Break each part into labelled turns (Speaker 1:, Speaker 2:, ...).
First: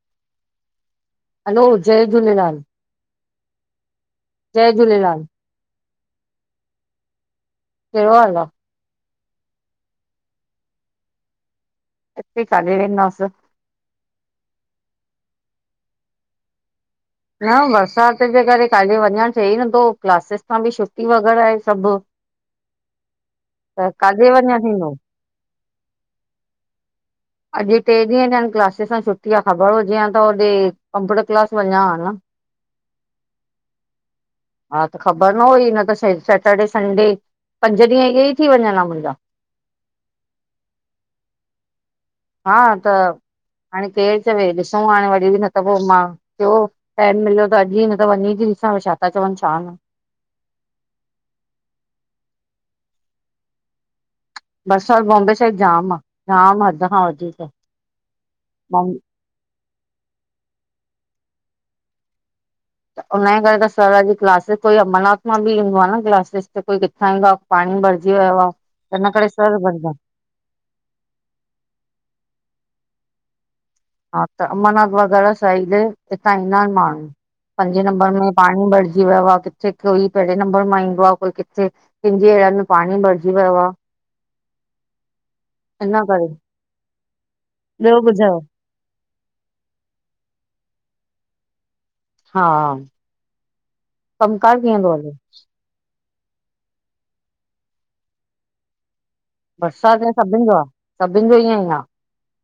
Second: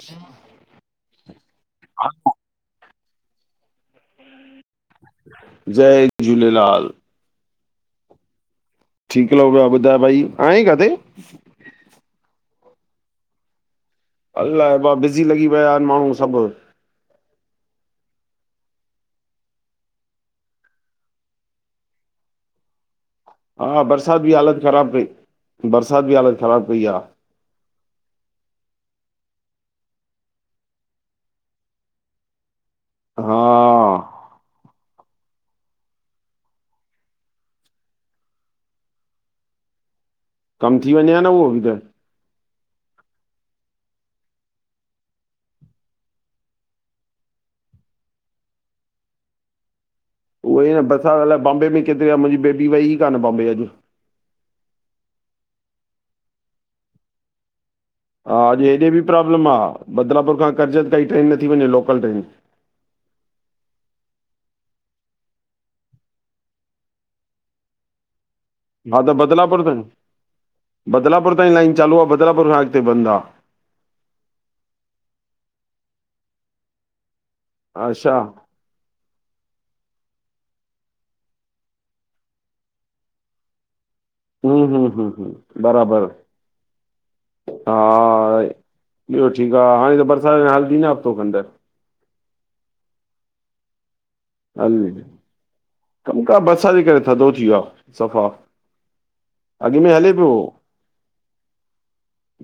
Speaker 1: जी।
Speaker 2: Hello, जय झूलेलाल! जय झूलेलाल!
Speaker 1: जय झूलेलाल!
Speaker 2: केड़ो हाल आ?
Speaker 1: ठीक लॻो प्यो आं, ॿुधाइ भाई आहें काथे?
Speaker 2: इते काॾे वेंदास?
Speaker 1: अलाए ॿा, बिज़ी लॻी पया आहिन माण्हूं सभ।
Speaker 2: न बरसात जे करे काॾे वञण थे ई नथो, क्लासिस खां बि छुट्टी वग़ैरा आहे, सभ।
Speaker 1: हा, बरसात बि
Speaker 2: वञणु
Speaker 1: हालत
Speaker 2: थींदो?
Speaker 1: ख़राब कई, बरसात बि हालत ख़राब कई आ।
Speaker 2: अॼ ट्रे ॾींहं थ्याइन, कलासिस सां छुट्टी आ, ख़बर हुजे हां त होॾे कंप्यूटर क्लास वञा हां न। [inaudible]
Speaker 1: हां
Speaker 2: हा त, ख़बर न हुई न त शै सैटर्डे, संडे पंज ॾींहं इहे ई थी वञन हां मुंजा।
Speaker 1: कम थी वञे हां न हू, बि
Speaker 2: हा, त हाणे केर चवे, ॾिसूं हाणे वरी बि न त पो मां थ्यो, टैम मिल्यो त अॼ ई न त वञी ती ॾिसां, छा था चवन छा न।
Speaker 1: उहोई न बसात अलाए बम्बे में केतरी आ, मुंजी बेबी वई कान बॉम्बे अॼ।
Speaker 2: बरसात बॉम्बे साइड जाम आ, जाम हद खां वधीक।
Speaker 1: हा, अॼ
Speaker 2: बॉम
Speaker 1: हेॾे बि प्रॉब्लम आ, बदलापुर खां कर्जत काई ट्रेन नथी वञे, लोकल ट्रेन।
Speaker 2: त उनजे करे त सर अॼ क्लासिस, कोई अंमरनाथ मां बि ईंदो आ न क्लासिस ते, कोई किथां ईंदो आ। पाणी भरजी वयो आ।
Speaker 1: हा
Speaker 2: हिन
Speaker 1: त,
Speaker 2: करे सर
Speaker 1: बदलापुर ताईं
Speaker 2: भरदा
Speaker 1: बदलापुर ताईं लाइन चालू आ, बदलापुर खां अॻते बंदि आ।
Speaker 2: हा त, अंबरनाथ वग़ैरा साइड, हितां ईंदा एन माण्हूं, पंजे नंबर
Speaker 1: अच्छा
Speaker 2: में पाणी भरजी जी वयो आ, किथे कोई पहिंरे नंबर मां ईंदो आ, कोई किथे, किंनजी एरिया में पाणी भरजी वयो आ।
Speaker 1: हू हूं हूं हूं,
Speaker 2: इन
Speaker 1: बराबर,
Speaker 2: करे
Speaker 1: हा
Speaker 2: ॿियो ॿुधायो?
Speaker 1: ॿयो ठीक आ, हाणे त बरसात अञा हलदी न हफ़्तो खंन त।
Speaker 2: हा, कम कार कीअं तो हले?
Speaker 1: कमकार बरसात जे करे थधो थी वयो आ, सफ़ा। अॻु
Speaker 2: बरसात में
Speaker 1: हले पियो
Speaker 2: सभिन जो आ, सभिन जो ईअंईं आ।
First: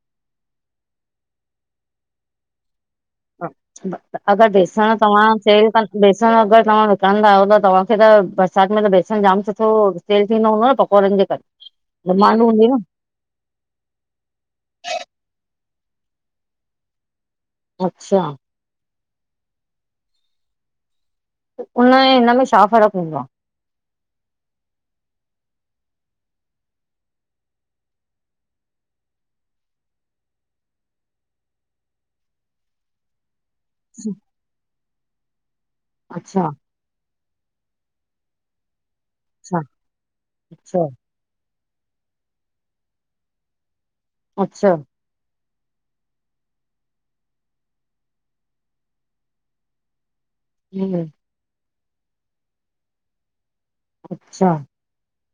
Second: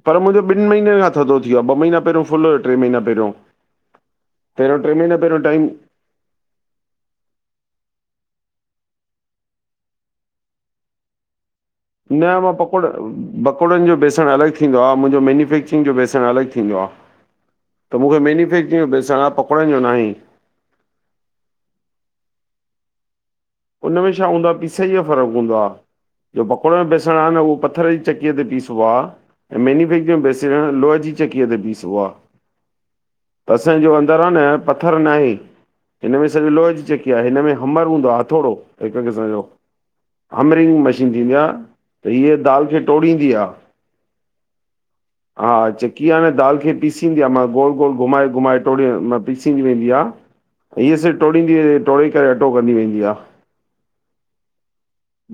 Speaker 1: पर मुंजो, ॿिन महींनन खां थधो थी व्यो आ, ॿ महीना पहिरौं फुल हुयो ट्रे महीना पहिरौं,
Speaker 2: अगरि
Speaker 1: पहिरौं ट्रे
Speaker 2: बेसण
Speaker 1: महीना
Speaker 2: तव्हां
Speaker 1: पहिरौं टाइम
Speaker 2: सेल क बेसण अगर तव्हां विकणंदा आयो त, तव्हांखे त बरसात में त बेसण जाम सुठो सेल थींदो हूंदो न पकोड़न जे करे?
Speaker 1: न
Speaker 2: डिमांड
Speaker 1: मां
Speaker 2: हूंदी न
Speaker 1: पकोड़ा पकोड़न जो बेसण अलॻ थींदो आ, मुंजो मेन्युफैक्चरिंग जो बेसण अलॻ थींदो आ। त मूंखे
Speaker 2: अच्छा
Speaker 1: मेन्युफैक्चरिंग जो बेसण आ, पकोड़ण जो नाहें।
Speaker 2: उन ऐं, हिनमें में छा फ़र्क़ हूंदो आ?
Speaker 1: उनमें छा हूंदो आ, पीसाईय जो फ़र्क़ हूंदो आ। जो पकोड़न में बेसण आ, न उहो पथर जी चकीअ ते पीसबो आ। ऐं मैन्युफेक्चरिंग जो बेसण, लोह जी चकीअ ते पीसबो आ।
Speaker 2: [inaudible]
Speaker 1: त असांजो
Speaker 2: आहे
Speaker 1: अंदर आ न पथर नाहें, हिन में
Speaker 2: अच्छा
Speaker 1: सॼो लोह जी चकी आ हिन में हमर हूंदो आ, ह हथोड़ो, हिक क़िस्म जो,
Speaker 2: अच्छा
Speaker 1: हमरिंग
Speaker 2: अच्छा
Speaker 1: मशीन थींदी आ, त हीअ दाल खे टोड़ींदी आ।
Speaker 2: अच्छा
Speaker 1: हा चिक्की हाणे दाल खे पीसींदी आ मां गोल गोल घुमाए घुमाए टोड़ पीसींदी वेंदी आ हींअ
Speaker 2: हम्म,
Speaker 1: सब टोड़ींदी टोड़े करे अटो कंदी वेंदी आ।
Speaker 2: अच्छा।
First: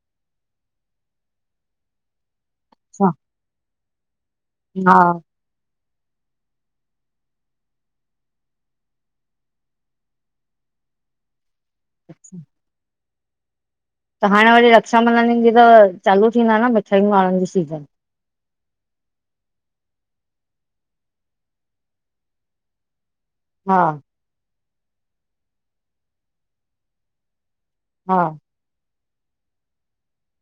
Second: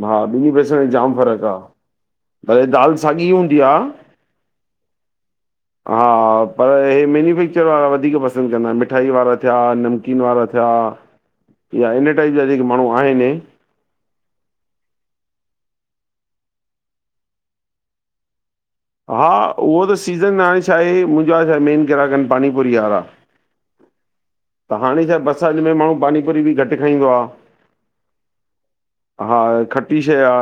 Speaker 1: हा ॿि पैसनि में जाम फ़र्क़ु आ, भले दाल
Speaker 2: अच्छा
Speaker 1: साॻी हूंदी आ।
Speaker 2: हा
Speaker 1: हा पर हे मैन्युफैक्चर वारा वधीक पसंदि कंदा आहिन मिठाई वारा थिया नमकीन वारा थिया।
Speaker 2: [inaudible]
Speaker 1: या इन टाइप जा जेके माण्हूं आहिनि
Speaker 2: त हाणे वरी रक्षाबंधन ईंदी त चालू थींदा न मिठायुनि वारनि जी सीज़न।
Speaker 1: हा उहो त सीज़न हाणे छा आहे मुंहिंजो छा आहे मेन ग्राहक आहिनि पानीपुरी वारा।
Speaker 2: हा।
Speaker 1: त हाणे छा बरसात में माण्हू पानीपुरी बि घट खाईंदो आ।
Speaker 2: हा।
Speaker 1: हा खटी शइ आ,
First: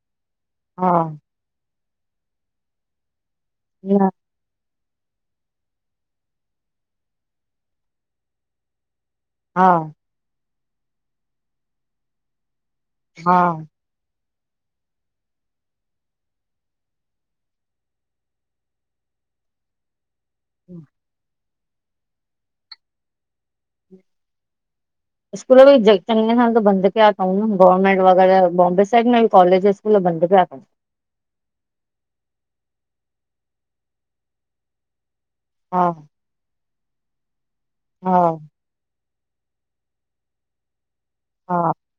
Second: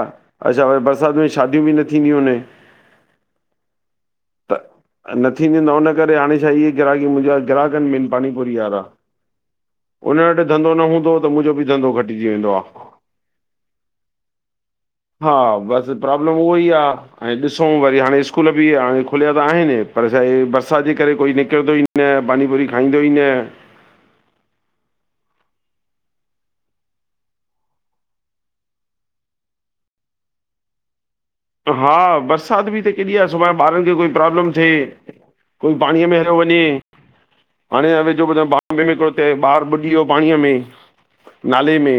Speaker 1: अच्छा व
Speaker 2: हा
Speaker 1: बरसात में शादियूं बि न थींदियूं आहिनि।
Speaker 2: [inaudible]
Speaker 1: त न थींदीयु इन, उन करे हाणे छा इहे ग्राहकी मुंहिंजा ग्राहक आहिनि मेन पानीपुरी वारा।
Speaker 2: हा।
Speaker 1: उन वट धंधो न हूंदो त मुंजो बि धंधो घटिजी वेंदो आ।
Speaker 2: हा।
Speaker 1: हा, बस पॉब्लम उहो ही आ। ऐं ॾिसूं वरी हाणे स्कूल बि हाणे खुलिया त आहिनि पर छाहे बरसात जे करे कोई निकिरंदो ई न पानीपुरी खाईंदो ई न
Speaker 2: स्कूल बि चङे सां त बंद किया थऊनि गवर्नमेंट वग़ैरह बॉम्बे साइड में कॉलेज स्कूल बंदिया कया त उनि।
Speaker 1: हा बरसात बि त केॾी आ, सुभाणे ॿारनि खे कोई प्रॉब्लम थिए कोई
Speaker 2: हा
Speaker 1: पाणीअ में ह वञे हाणे
Speaker 2: हा
Speaker 1: वेझो ॿुधो बॉम्बे में हिकडो ॿारु बुॾी वियो पाणीअ में।
Speaker 2: हा
Speaker 1: नाले में।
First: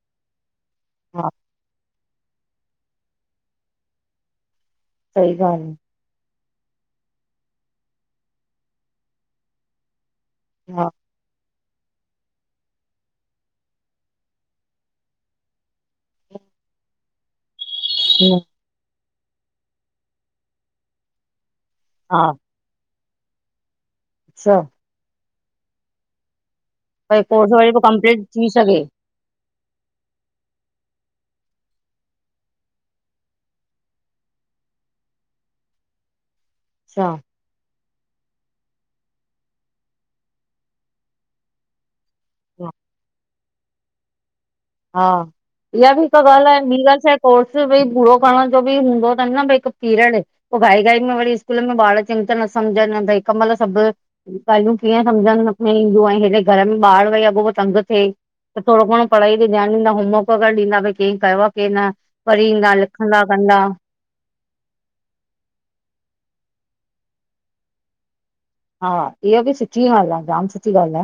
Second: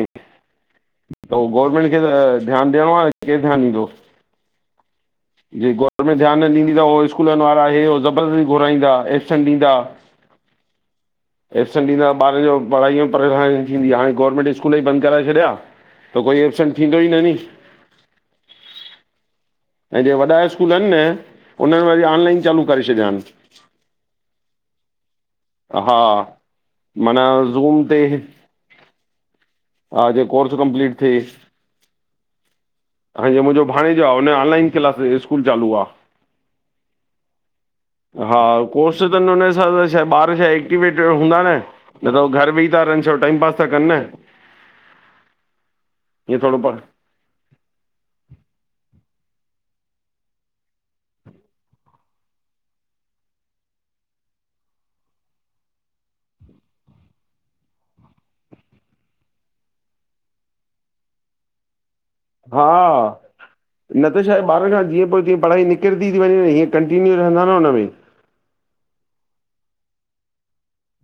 Speaker 2: हा
Speaker 1: त गवरमेंट खे त ध्यान ॾियणो आ न, केरु ध्यान ॾींदो
Speaker 2: सही
Speaker 1: जे ग
Speaker 2: ॻाल्हि
Speaker 1: गोवरमेंट ध्यान ॾीदी त उहो स्कूलन वारा हे हो ज़बरस्ती घुराईंदा एक्शन ॾींदा
Speaker 2: हा।
Speaker 1: एबसेंट ॾींदा ॿारनि जो पढ़ाईअ में परेशानि थींदी हाणे गवर्नमेंट स्कूल ही बंद कराए छॾिया। त कोई एबसेंट थींदो ही न नी।
Speaker 2: [unintelligible]
Speaker 1: ऐं जे वॾा स्कूल आहिनि न उन्हनि वरी
Speaker 2: हा
Speaker 1: ऑनलाइन चालू करे छॾिया आहिनि।
Speaker 2: अच्छा
Speaker 1: हा
Speaker 2: भई
Speaker 1: माना
Speaker 2: कोर्स वरी पोइ
Speaker 1: ज़ूम ते
Speaker 2: कंप्लीट थी सघे
Speaker 1: हा जीअं कोर्स कमपलीट थे। हाणे मुंहिंजो भाणेजो आ हुन जो ऑनलाइन क्लास, स्कूल चालू आ।
Speaker 2: अच्छा
Speaker 1: हा कोर्स त न हुन हिसाब ॿार छा एक्टिवेट हूंदा न। न त उह घर बही था रहनि छडो टाइम पास था कनि न।
Speaker 2: हा इहा बि हिक
Speaker 1: ईअं
Speaker 2: ॻाल्हि
Speaker 1: थोरो
Speaker 2: आहे
Speaker 1: प
Speaker 2: ॿि ॻाल्हि छाहे कोर्स भाई पूरो करण जो बि हूंदो तनि न भाई हिकु पीरियड। पो घाई घाई में वरी स्कूल में ॿार चंॻीतरा न समझनि भाई हिक महिल सब। ॻाल्हियूं कीअं सम्झ में न ईंदियूं हेॾे घर में ॿार वेही अॻो पो तंग थिए। त थोडो घणो पढ़ाई [unintelligible] होमवर्क वगैरह ॾींदा भई कें कयो आ कें न, पढ़ी ईंदा
Speaker 1: हा
Speaker 2: लिखंदा कंदा।
Speaker 1: न त छा आहे, ॿारन जा जीअं पो जीअं पढ़ाई निकिरदी ती वञे हीअं कंटीन्यू रहंदा न हुनमें।
Speaker 2: हा इहा बि सुठी ॻाल् आ, जाम सुठी ॻाल आ।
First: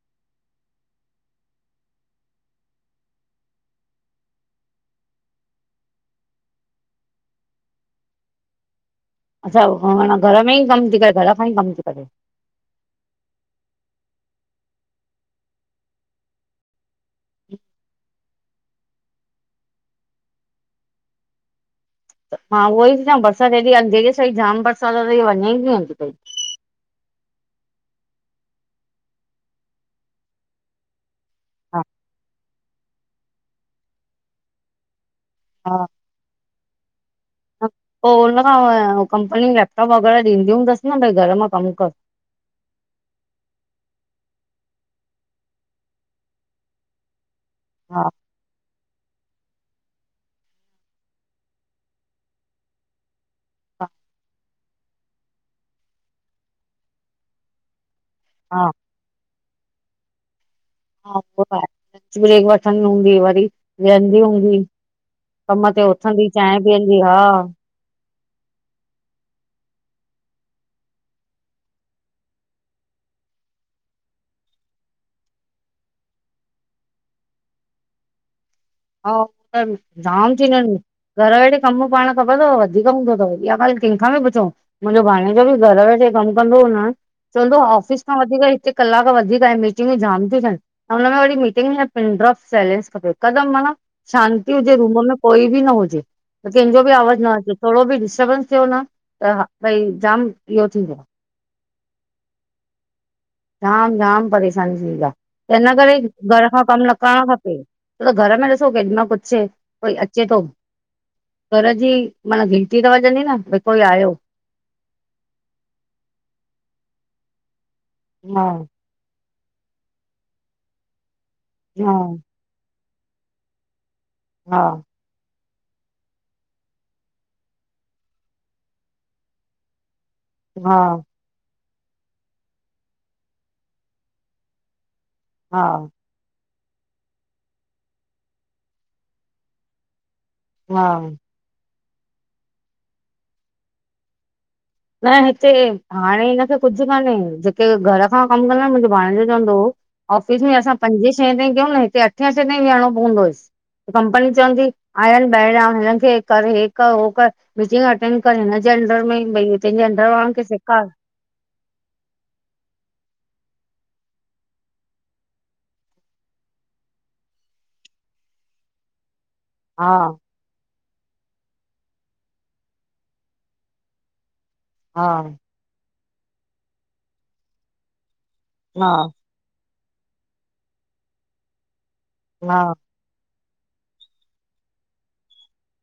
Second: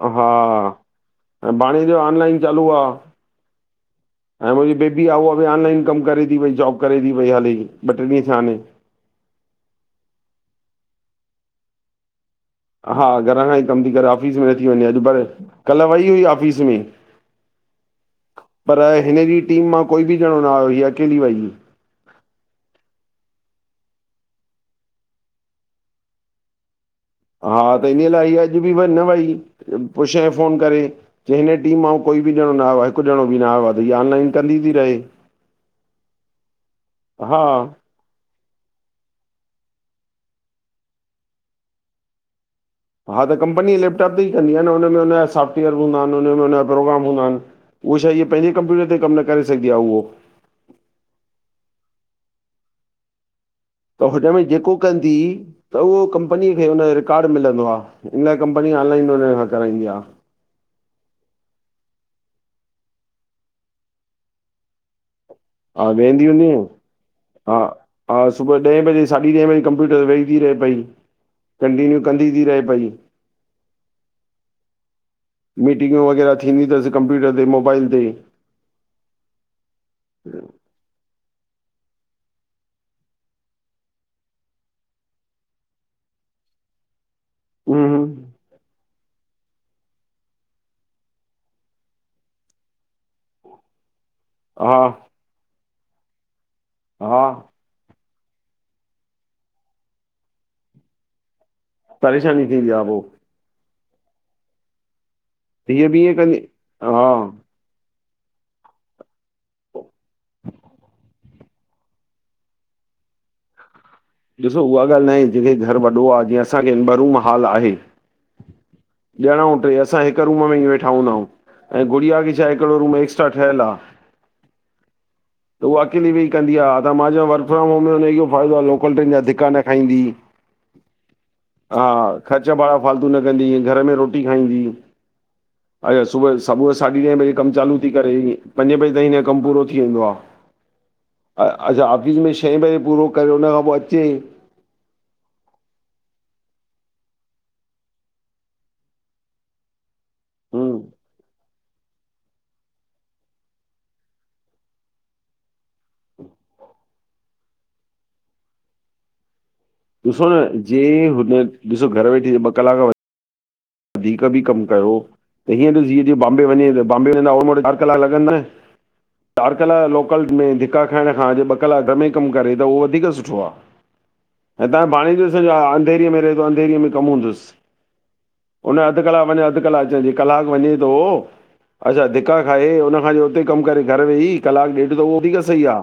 Speaker 1: अऊं हा, ऐं भाणे जो ऑनलाइन चालू आ।
Speaker 2: [inaudible]
Speaker 1: ऐं मुंजी बेबी आ। उहा बि ऑनलाइन कम करे ती पई, जॉब करे ती पई, हाली ॿ ट्रे ॾींहं थिया आहिन।
Speaker 2: अच्छा माना घर में ई कमु ती करे, घर खां ई कमु ती करे।
Speaker 1: हा, घर खां ई कमु ती करे, ऑफ़िस में न थी वञे। अॼ पर कल वई हुई ऑफिस में। पर हिन जी टीम मां कोई बी ॼणो न आयो हीय अकेली वई हुई।
Speaker 2: त मां उहो ई ती चवां, बरसात हेॾी अंधेरे सां ई जाम बरसात त वञे ई नथी पई
Speaker 1: हा, त इन लाइ इय अॼ बी न वई पुछयईं फ़ोन करे। चई, हिन टीम
Speaker 2: हा
Speaker 1: मां कोई बी ॼणो न आयो आ, हिक ॼणो बी न आयो आ त इहा ऑनलाइन कंदी ती रहे।
Speaker 2: हा
Speaker 1: हा
Speaker 2: पो हुनखां कंपनी लैपटॉप वग़ैरह ॾींदी हूंदस भई घर मां कम कर।
Speaker 1: हा त कंपनी लैपटॉप ॾई कंदी आ न, हुनमें हुनजा सॉफ्टवेयर बी हूंदा आइन हुन में हुनजा प्रोग्राम हूंदा आहिन। उह
Speaker 2: हा
Speaker 1: छा आहे, इय पंहिंजे कंप्यूटर ते कम न करे सघदी आ उहो।
Speaker 2: हा
Speaker 1: त हुनमें जेको कंदी, त उओ कंपनीअ खे हुन जो रिकार्ड मिलंदो आ, इन लाइ
Speaker 2: हा
Speaker 1: कंपनी पैंजे लैपटॉप सां कराईंदी आ।
Speaker 2: हा, लंच ब्रेक वठंदी हूंदी, वरी वेहंदी हूंदी। कम ते
Speaker 1: हा वेंदी
Speaker 2: उथंदी, चांहि
Speaker 1: हूंदी
Speaker 2: पीअंदी हा।
Speaker 1: हा, सुबुअ ॾहें बजे साढी ॾहें बजे कंप्यूटर ते वेही ती रहे पई। कंटीन्यू कंदी ती रहे पई। मीटिंगूं वग़ैरह थींदी तस कंप्यूटर ते, मोबाइल ते।
Speaker 2: हा, जाम थींदियूं आहिन। घर वेठे कम पाण ख़बर तव वधीक हूंदो तव, इहा ॻाल केंखां बी पुछो। मुंजो भाणेजो बी घर वेठे कम कंदो हो न। चवंदो हो,
Speaker 1: हम्म
Speaker 2: ऑफिस
Speaker 1: हम्म,
Speaker 2: खां वधीक हिते कलाक वधीक आहे मीट जाम तियूं थियन, हुन में वरी मीटिंग में पिनड्रॉप साइलेंस खपे हिकदम शांती हुजे,
Speaker 1: हा
Speaker 2: रूम में कोई बी न हुजे, त केंजो बी आवाज
Speaker 1: हा
Speaker 2: न अचे। थोड़ो बी डिस्ट्रबेंस थियो न त भई जाम इयो थींदो आ।
Speaker 1: परेशानी थींदी आ पो।
Speaker 2: जाम-जाम परेशानी थींदी आ, त हिन
Speaker 1: हीअ
Speaker 2: करे
Speaker 1: बि ईअं कंदी
Speaker 2: घर खां कम न
Speaker 1: हा
Speaker 2: करण खपे। त न घर में ॾिसो केॾीमल कुछ कोई अचे तो। घर जी माना घिंटी त वजंदी न भई कोई आयो।
Speaker 1: ॾिसो, उहा ॻाल न आहे, जेंखे घर वॾो आ जीअं असांखे हिन ब रूम हाल आहे।
Speaker 2: हा
Speaker 1: ॼणऊं ट्रे असां हिक रूम में वेठा हूंदा आऊं ऐं
Speaker 2: हा
Speaker 1: गुड़िया खे छाहे हिकड़ो रूम एक्स्ट्रा ठयल आ।
Speaker 2: हा
Speaker 1: त उहा अकेली वेही कंदी आ। त मां चयो वर्क फ्रॉम होम में हुनखे इयो फ़ाइदो कुंडिन जा धिका न खाईंदी।
Speaker 2: हा
Speaker 1: हा, ख़र्च भाड़ा फालतू न कंदी इअं घर में रोटी खाईंदी।
Speaker 2: हा
Speaker 1: अ सुबुह सुबुह जो साढी ॾहें बजे कमु चालू थी करे पंजे बजे ताईं हिन जो कमु पूरो थी वेंदो आ।
Speaker 2: हा।
Speaker 1: अच्छा ऑफिस में छह बजे पूरो करे हुन खां पोइ अचे।
Speaker 2: न हिते हाणे हिनखे कुझु कान्हे जेके घर खां कमु कंदा आहिन मुंहिंजो भाणॆजो चवंदो हो। ऑफिस में असां
Speaker 1: हम्म,
Speaker 2: पंजे छहे ताईं कयूं न हिते अठे अठे ताईं वेहणो पवंदोयसि। कंपनी चवंदी आया ईन ॿाहिरियां हिननि खे कर हे कर उहो कर। मीटिंग अटेंड करेें न जेंडर में भई। तुंहिंजे अंडर
Speaker 1: ॾिसो
Speaker 2: वारनि खे
Speaker 1: न जे
Speaker 2: सेखार
Speaker 1: हुन ॾिसो घर वेठे ॿ कलाक वधीक बि कमु कयो। त हीअं त जीअं जीअं तीअ बम्बे वञे त बम्बे वेंदा वटि चारि कलाक लॻंदा चारि कलाक
Speaker 2: हा
Speaker 1: लोकल। में धिका खाइण खां अ जेु ॿ कलाक घर में कमु करे त उहो वधीक सुठो आ। हितां
Speaker 2: हा
Speaker 1: पाणी जो सॼो अधेेरीअ में रहे थो अधेेरीअ में कमु हूंदुसि। उन
Speaker 2: हा
Speaker 1: अधु कलाकु वञे अधु कलाकु अचण थी। कलाकु वञे थो अच्छा धिका खाए
Speaker 2: हा
Speaker 1: हुनखां उते कमु करे घर वेही कलाकु ॾेढ त उहो वधीक सही आ।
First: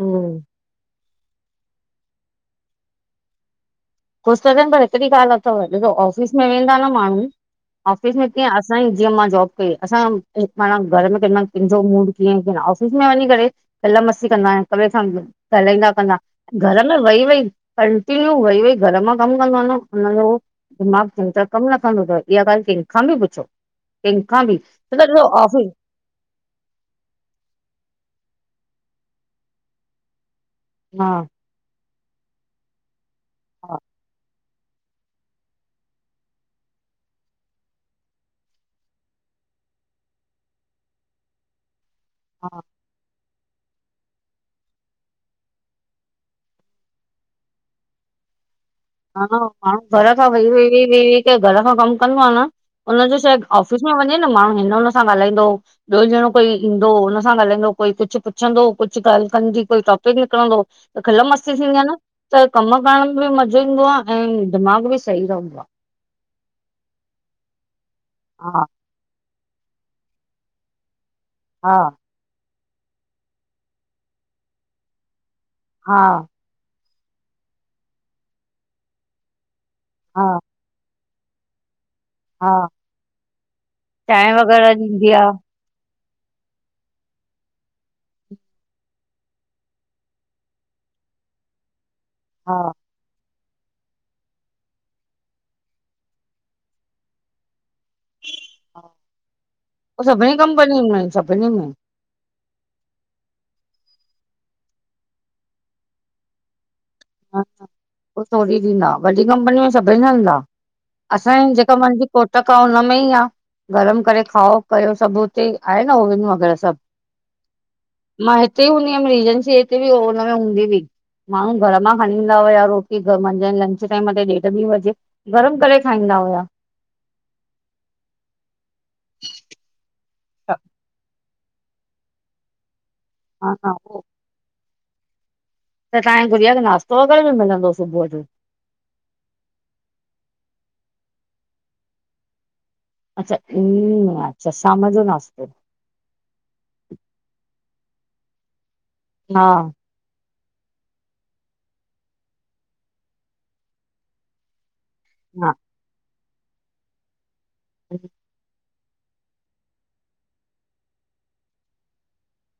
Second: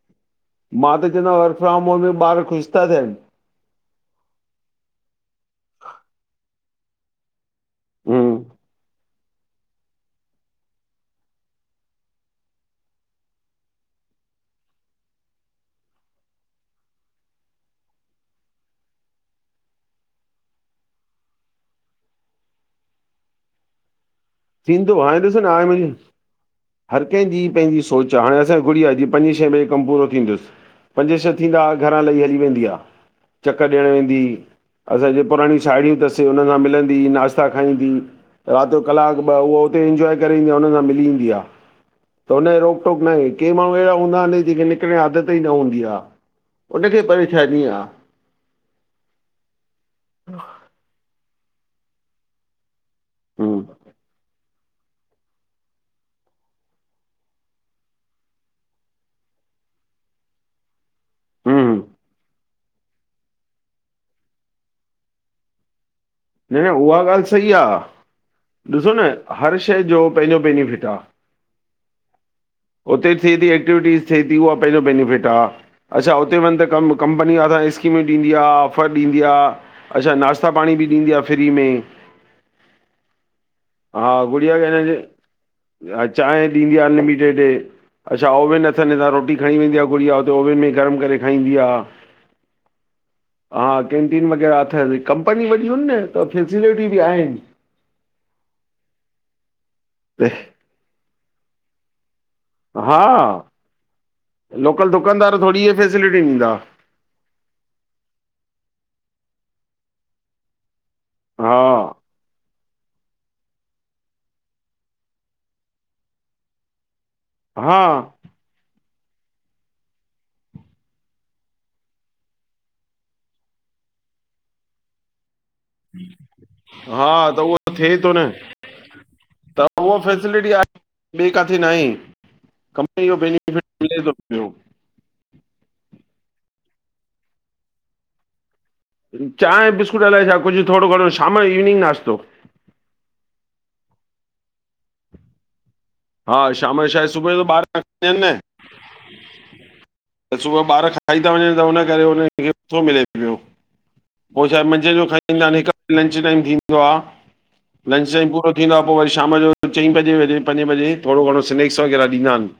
Speaker 2: हूंम। [unintelligible]
Speaker 1: मां त चवंदोआ वर्क फ्रॉम होम में ॿार ख़ुशि था थियनि।
Speaker 2: ख़ुशि था थियनि पर हिकिड़ी ॻाल्हि अथव को ऑफिस में वेंदा न माण्हू ऑफिस में
Speaker 1: हम्म,
Speaker 2: कीअं असांई। जीअं मां जॉब कई असां माना घर में क कंहिंजो मूड कीअं क ऑफिस में वञी करे। खिल मस्ती कंदा हिकॿिए सां ॻाल्हाईंदा कंदा। घर में वई, वई कंटीन्यू वई, वई। घर मां कमु कंदो आहेय न हुनज जो दिमाग़ चिनता कमु न कंदो तव इहा ॻाल्हि कंहिंख खां बि पुछो। कहिखा बि।
Speaker 1: थींदो हाणे ॾिसो न हाणे मुंहिंजी हर कंहिंजी पंहिंजी सोच आ। हाणे असांजी गुड़िया अॼु पंजे छें बजे कमु पूरो थींदुसि
Speaker 2: हा
Speaker 1: पंजे छह थींदा घरां लही, हली वेंदी आहे चकर
Speaker 2: हा
Speaker 1: ॾियणु वेंदी। असांजी पुराणी साहेड़ियूं अथसि हुननि सां मिलंदी नाश्ता खाईंदी राति जो कलाकु। उ उते इंजॉय करे ईंदी आहे हुन सां मिली ईंदी आहे त हुनो
Speaker 2: हा
Speaker 1: रो अटोक न के माण्हू अहिड़ा हूंदा आहिनि जेके निकिरे आदत ई न हूंदी आह। उनखे परेशानी आ।
Speaker 2: हा माण्हू घर खां वेईी, वेई, वेईी क घर खां कमु कंदो आ न हुनज छा
Speaker 1: हम्म
Speaker 2: ऑफिस। में वञे न माण्हू हिन हुन सां ॻाल्हाईंदो। ॿियो ॼणो कोई ईंदो हुन सां ॻाल्हाईंदो कोई कुछु पुछंदो कुछु ॻाल्हि कंदी कोई टॉपिक निकिरंदो। त खिल मस्ती
Speaker 1: हम्म
Speaker 2: थींदी आ न त कमु करण में बि मज़ो ईंदो आ ऐं दिमाग़ बि सही रहंदो आ।
Speaker 1: न, न, उहा ॻाल्हि सही आ।
Speaker 2: हा।
Speaker 1: ॾिसो न हर शइ जो पंहिंजो बैनिफिट आ।
Speaker 2: हा।
Speaker 1: उते थिए थी एक्टिविटीस थिए थी उहा पंहिंजो बेनिफिट आ।
Speaker 2: हा
Speaker 1: अच्छा
Speaker 2: हा
Speaker 1: हुते वञ त कमु। कंपनी वॾा स्कीमूं ॾींदी ऑफर ॾीदी आ, अच्छा
Speaker 2: हा
Speaker 1: नश्ता पाणी बि। ॾीदी आ फ्री में
Speaker 2: हा
Speaker 1: हा
Speaker 2: चांहि
Speaker 1: गुड़िया
Speaker 2: वग़ैरह
Speaker 1: हिन
Speaker 2: ॾींदी आ
Speaker 1: हा चांहि ॾींदी आ अनलिमिटेड। अच्छा ओवन अथनि हितां रोटी खणी वेंदी आ गुड़िया हुते ओवन में गरम करे खाईंदी आ।
Speaker 2: हा।
Speaker 1: हा कैंटीन वग़ैरह अथस कंपनी वॾयू न त फैसिलिटियूं बि आहिनि।
Speaker 2: [inaudible] सभिनी कंपनिनि में सभिनी में।
Speaker 1: हा, लोकल दुकानदार थोरी इहे फैसिलिटी ॾींदा।
Speaker 2: पो थोरी ॾींदा, वॾी कंपनी में सभिनी सां हलंदा असांजी
Speaker 1: हा
Speaker 2: जेका मुंहिंजी कोटक आ हुन में ई आ। गरम करे खाओ कयो सभु हुते आहे न ओवन वग़ैरह सभु।
Speaker 1: हा
Speaker 2: मां हिते हूंदी हुअमि रीजेंसी हिते बि हुनमें हूंदी हुई माण्हू घर मां खणी ईंदा हुया रोटी मंझंदि लंच टाइम ते ॾेढ ॿी बजे गरम करे खाईंदा हुया
Speaker 1: हा त उहो थिए थो न, त उहा फैसिलिटी
Speaker 2: हा
Speaker 1: आहे ॿिए किथे नाहे, कंपनी जो बेनिफिट
Speaker 2: हा उहो
Speaker 1: मिले थो पियो
Speaker 2: त तव्हांजे गुड़िया खे नास्तो वगैरह बी मिलन्दो हो सुबुह जो?
Speaker 1: चांहि बिस्कुट अलाए छा कुझु थोरो घणो शाम जो इवनिंग नाश्तो
Speaker 2: अच्छा इवनिंग नास्तो हम, अच्छा शाम जो नास्तो
Speaker 1: हा शाम जो छा आहे सुबुह जो ॿार खणनि न [unintelligible]
Speaker 2: हा
Speaker 1: त सुबुह ॿार खाई था वञनि त उन करे उन खे नथो मिले पियो पोइ छाहे मंझंदि जो खाईंदा
Speaker 2: हा।
Speaker 1: आहिनि हिकु बजे लंच टाइम थींदो आहे लंच टाइम पूरो थींदो आहे पोइ वरी शाम जो चईं बजे बजे पंजे बजे थोरो घणो स्नैक्स वग़ैरह ॾींदानि।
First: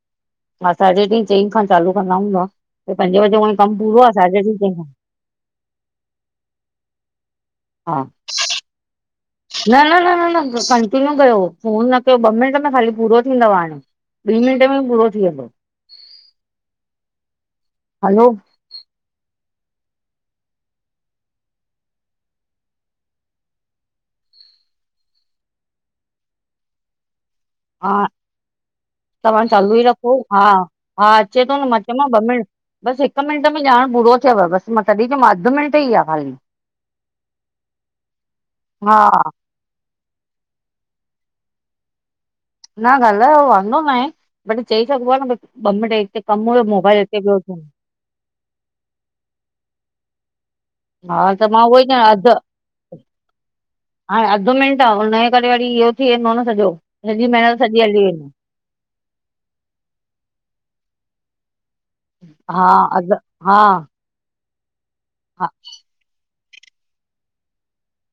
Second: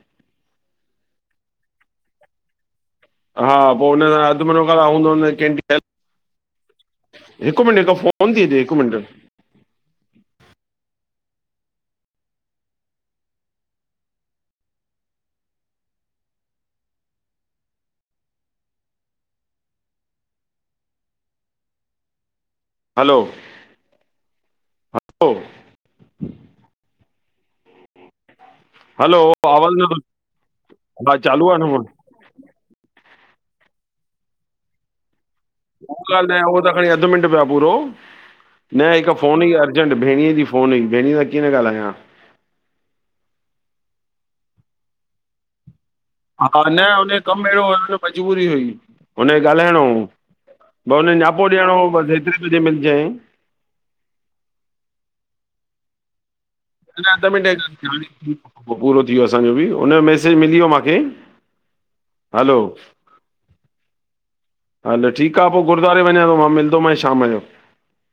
Speaker 2: हा साढे ट्री चईं खां चालू कंदा हूंदा भई पंजे बजे
Speaker 1: हा
Speaker 2: उवई कमु
Speaker 1: पोइ
Speaker 2: पूरो
Speaker 1: हुन
Speaker 2: आहे
Speaker 1: सां अधु
Speaker 2: साढे ट्री
Speaker 1: मुनो
Speaker 2: चईं
Speaker 1: कलाक
Speaker 2: खां
Speaker 1: हिकु मिंट हिकु
Speaker 2: हा।
Speaker 1: फोन थी अचे हिकु मिंट
Speaker 2: न न न न न कंटीन्यू कयो फोन न कयो ॿ मिंट में ख़ाली पूरो थींदव हाणे ॿीं मिंटे में पूरो थी वेंदो हलो
Speaker 1: हलो
Speaker 2: हा,
Speaker 1: हलो
Speaker 2: तव्हां चालू
Speaker 1: आवाज़ु
Speaker 2: ई
Speaker 1: नथो
Speaker 2: रखो हा हा अचे
Speaker 1: चालू
Speaker 2: थो
Speaker 1: आहे
Speaker 2: न मा
Speaker 1: फ़ोन
Speaker 2: चयोमाँव ॿ मिं बसि हिकु मिंट में ॼाण पूरो थियव बसि मां तॾहिं चयोमांव अधु मिंट ई
Speaker 1: कोई
Speaker 2: खाली
Speaker 1: ॻाल्हि न आहे उहो त खणी अधु मिंट पयो आ पूरो न
Speaker 2: हा
Speaker 1: हिकु फोन हुई अर्जेंट भेणीअ जी फोन हुई भेणए सां कीअं न ॻाल्हायां
Speaker 2: न ॻालहायो वांदो न आहे बट चई सघबो आहे न भ ॿ मिंट कमु
Speaker 1: हा
Speaker 2: हुयो
Speaker 1: न
Speaker 2: मोबाइल
Speaker 1: हुन जो
Speaker 2: हिते पियो
Speaker 1: कमु
Speaker 2: थिए
Speaker 1: अहिड़ो हुयो न मजबूरी हुई हुन खे ॻाल्हाइणो हो। बस हुनखे
Speaker 2: हा
Speaker 1: न्यापो
Speaker 2: त मां
Speaker 1: ॾियणो
Speaker 2: उहो ई चवां
Speaker 1: बसि
Speaker 2: अधु
Speaker 1: हेतिरे बजे मिलजांइ
Speaker 2: हाणे अधु मिंट आहे हुनजे करे वरी इहो थी वेंदो न सॼो
Speaker 1: न
Speaker 2: सॼी
Speaker 1: अधु मिंटे
Speaker 2: महिनत सॼी हली वेंदी
Speaker 1: पूरो थी वियो असांजो बि हुनजो मैसेज मिली वियो मूंखे हलो
Speaker 2: हा अघ हा
Speaker 1: हलो ठीकु आ पो गुरुद्वारे वञा थो मां मिलंदोमांइ शाम जो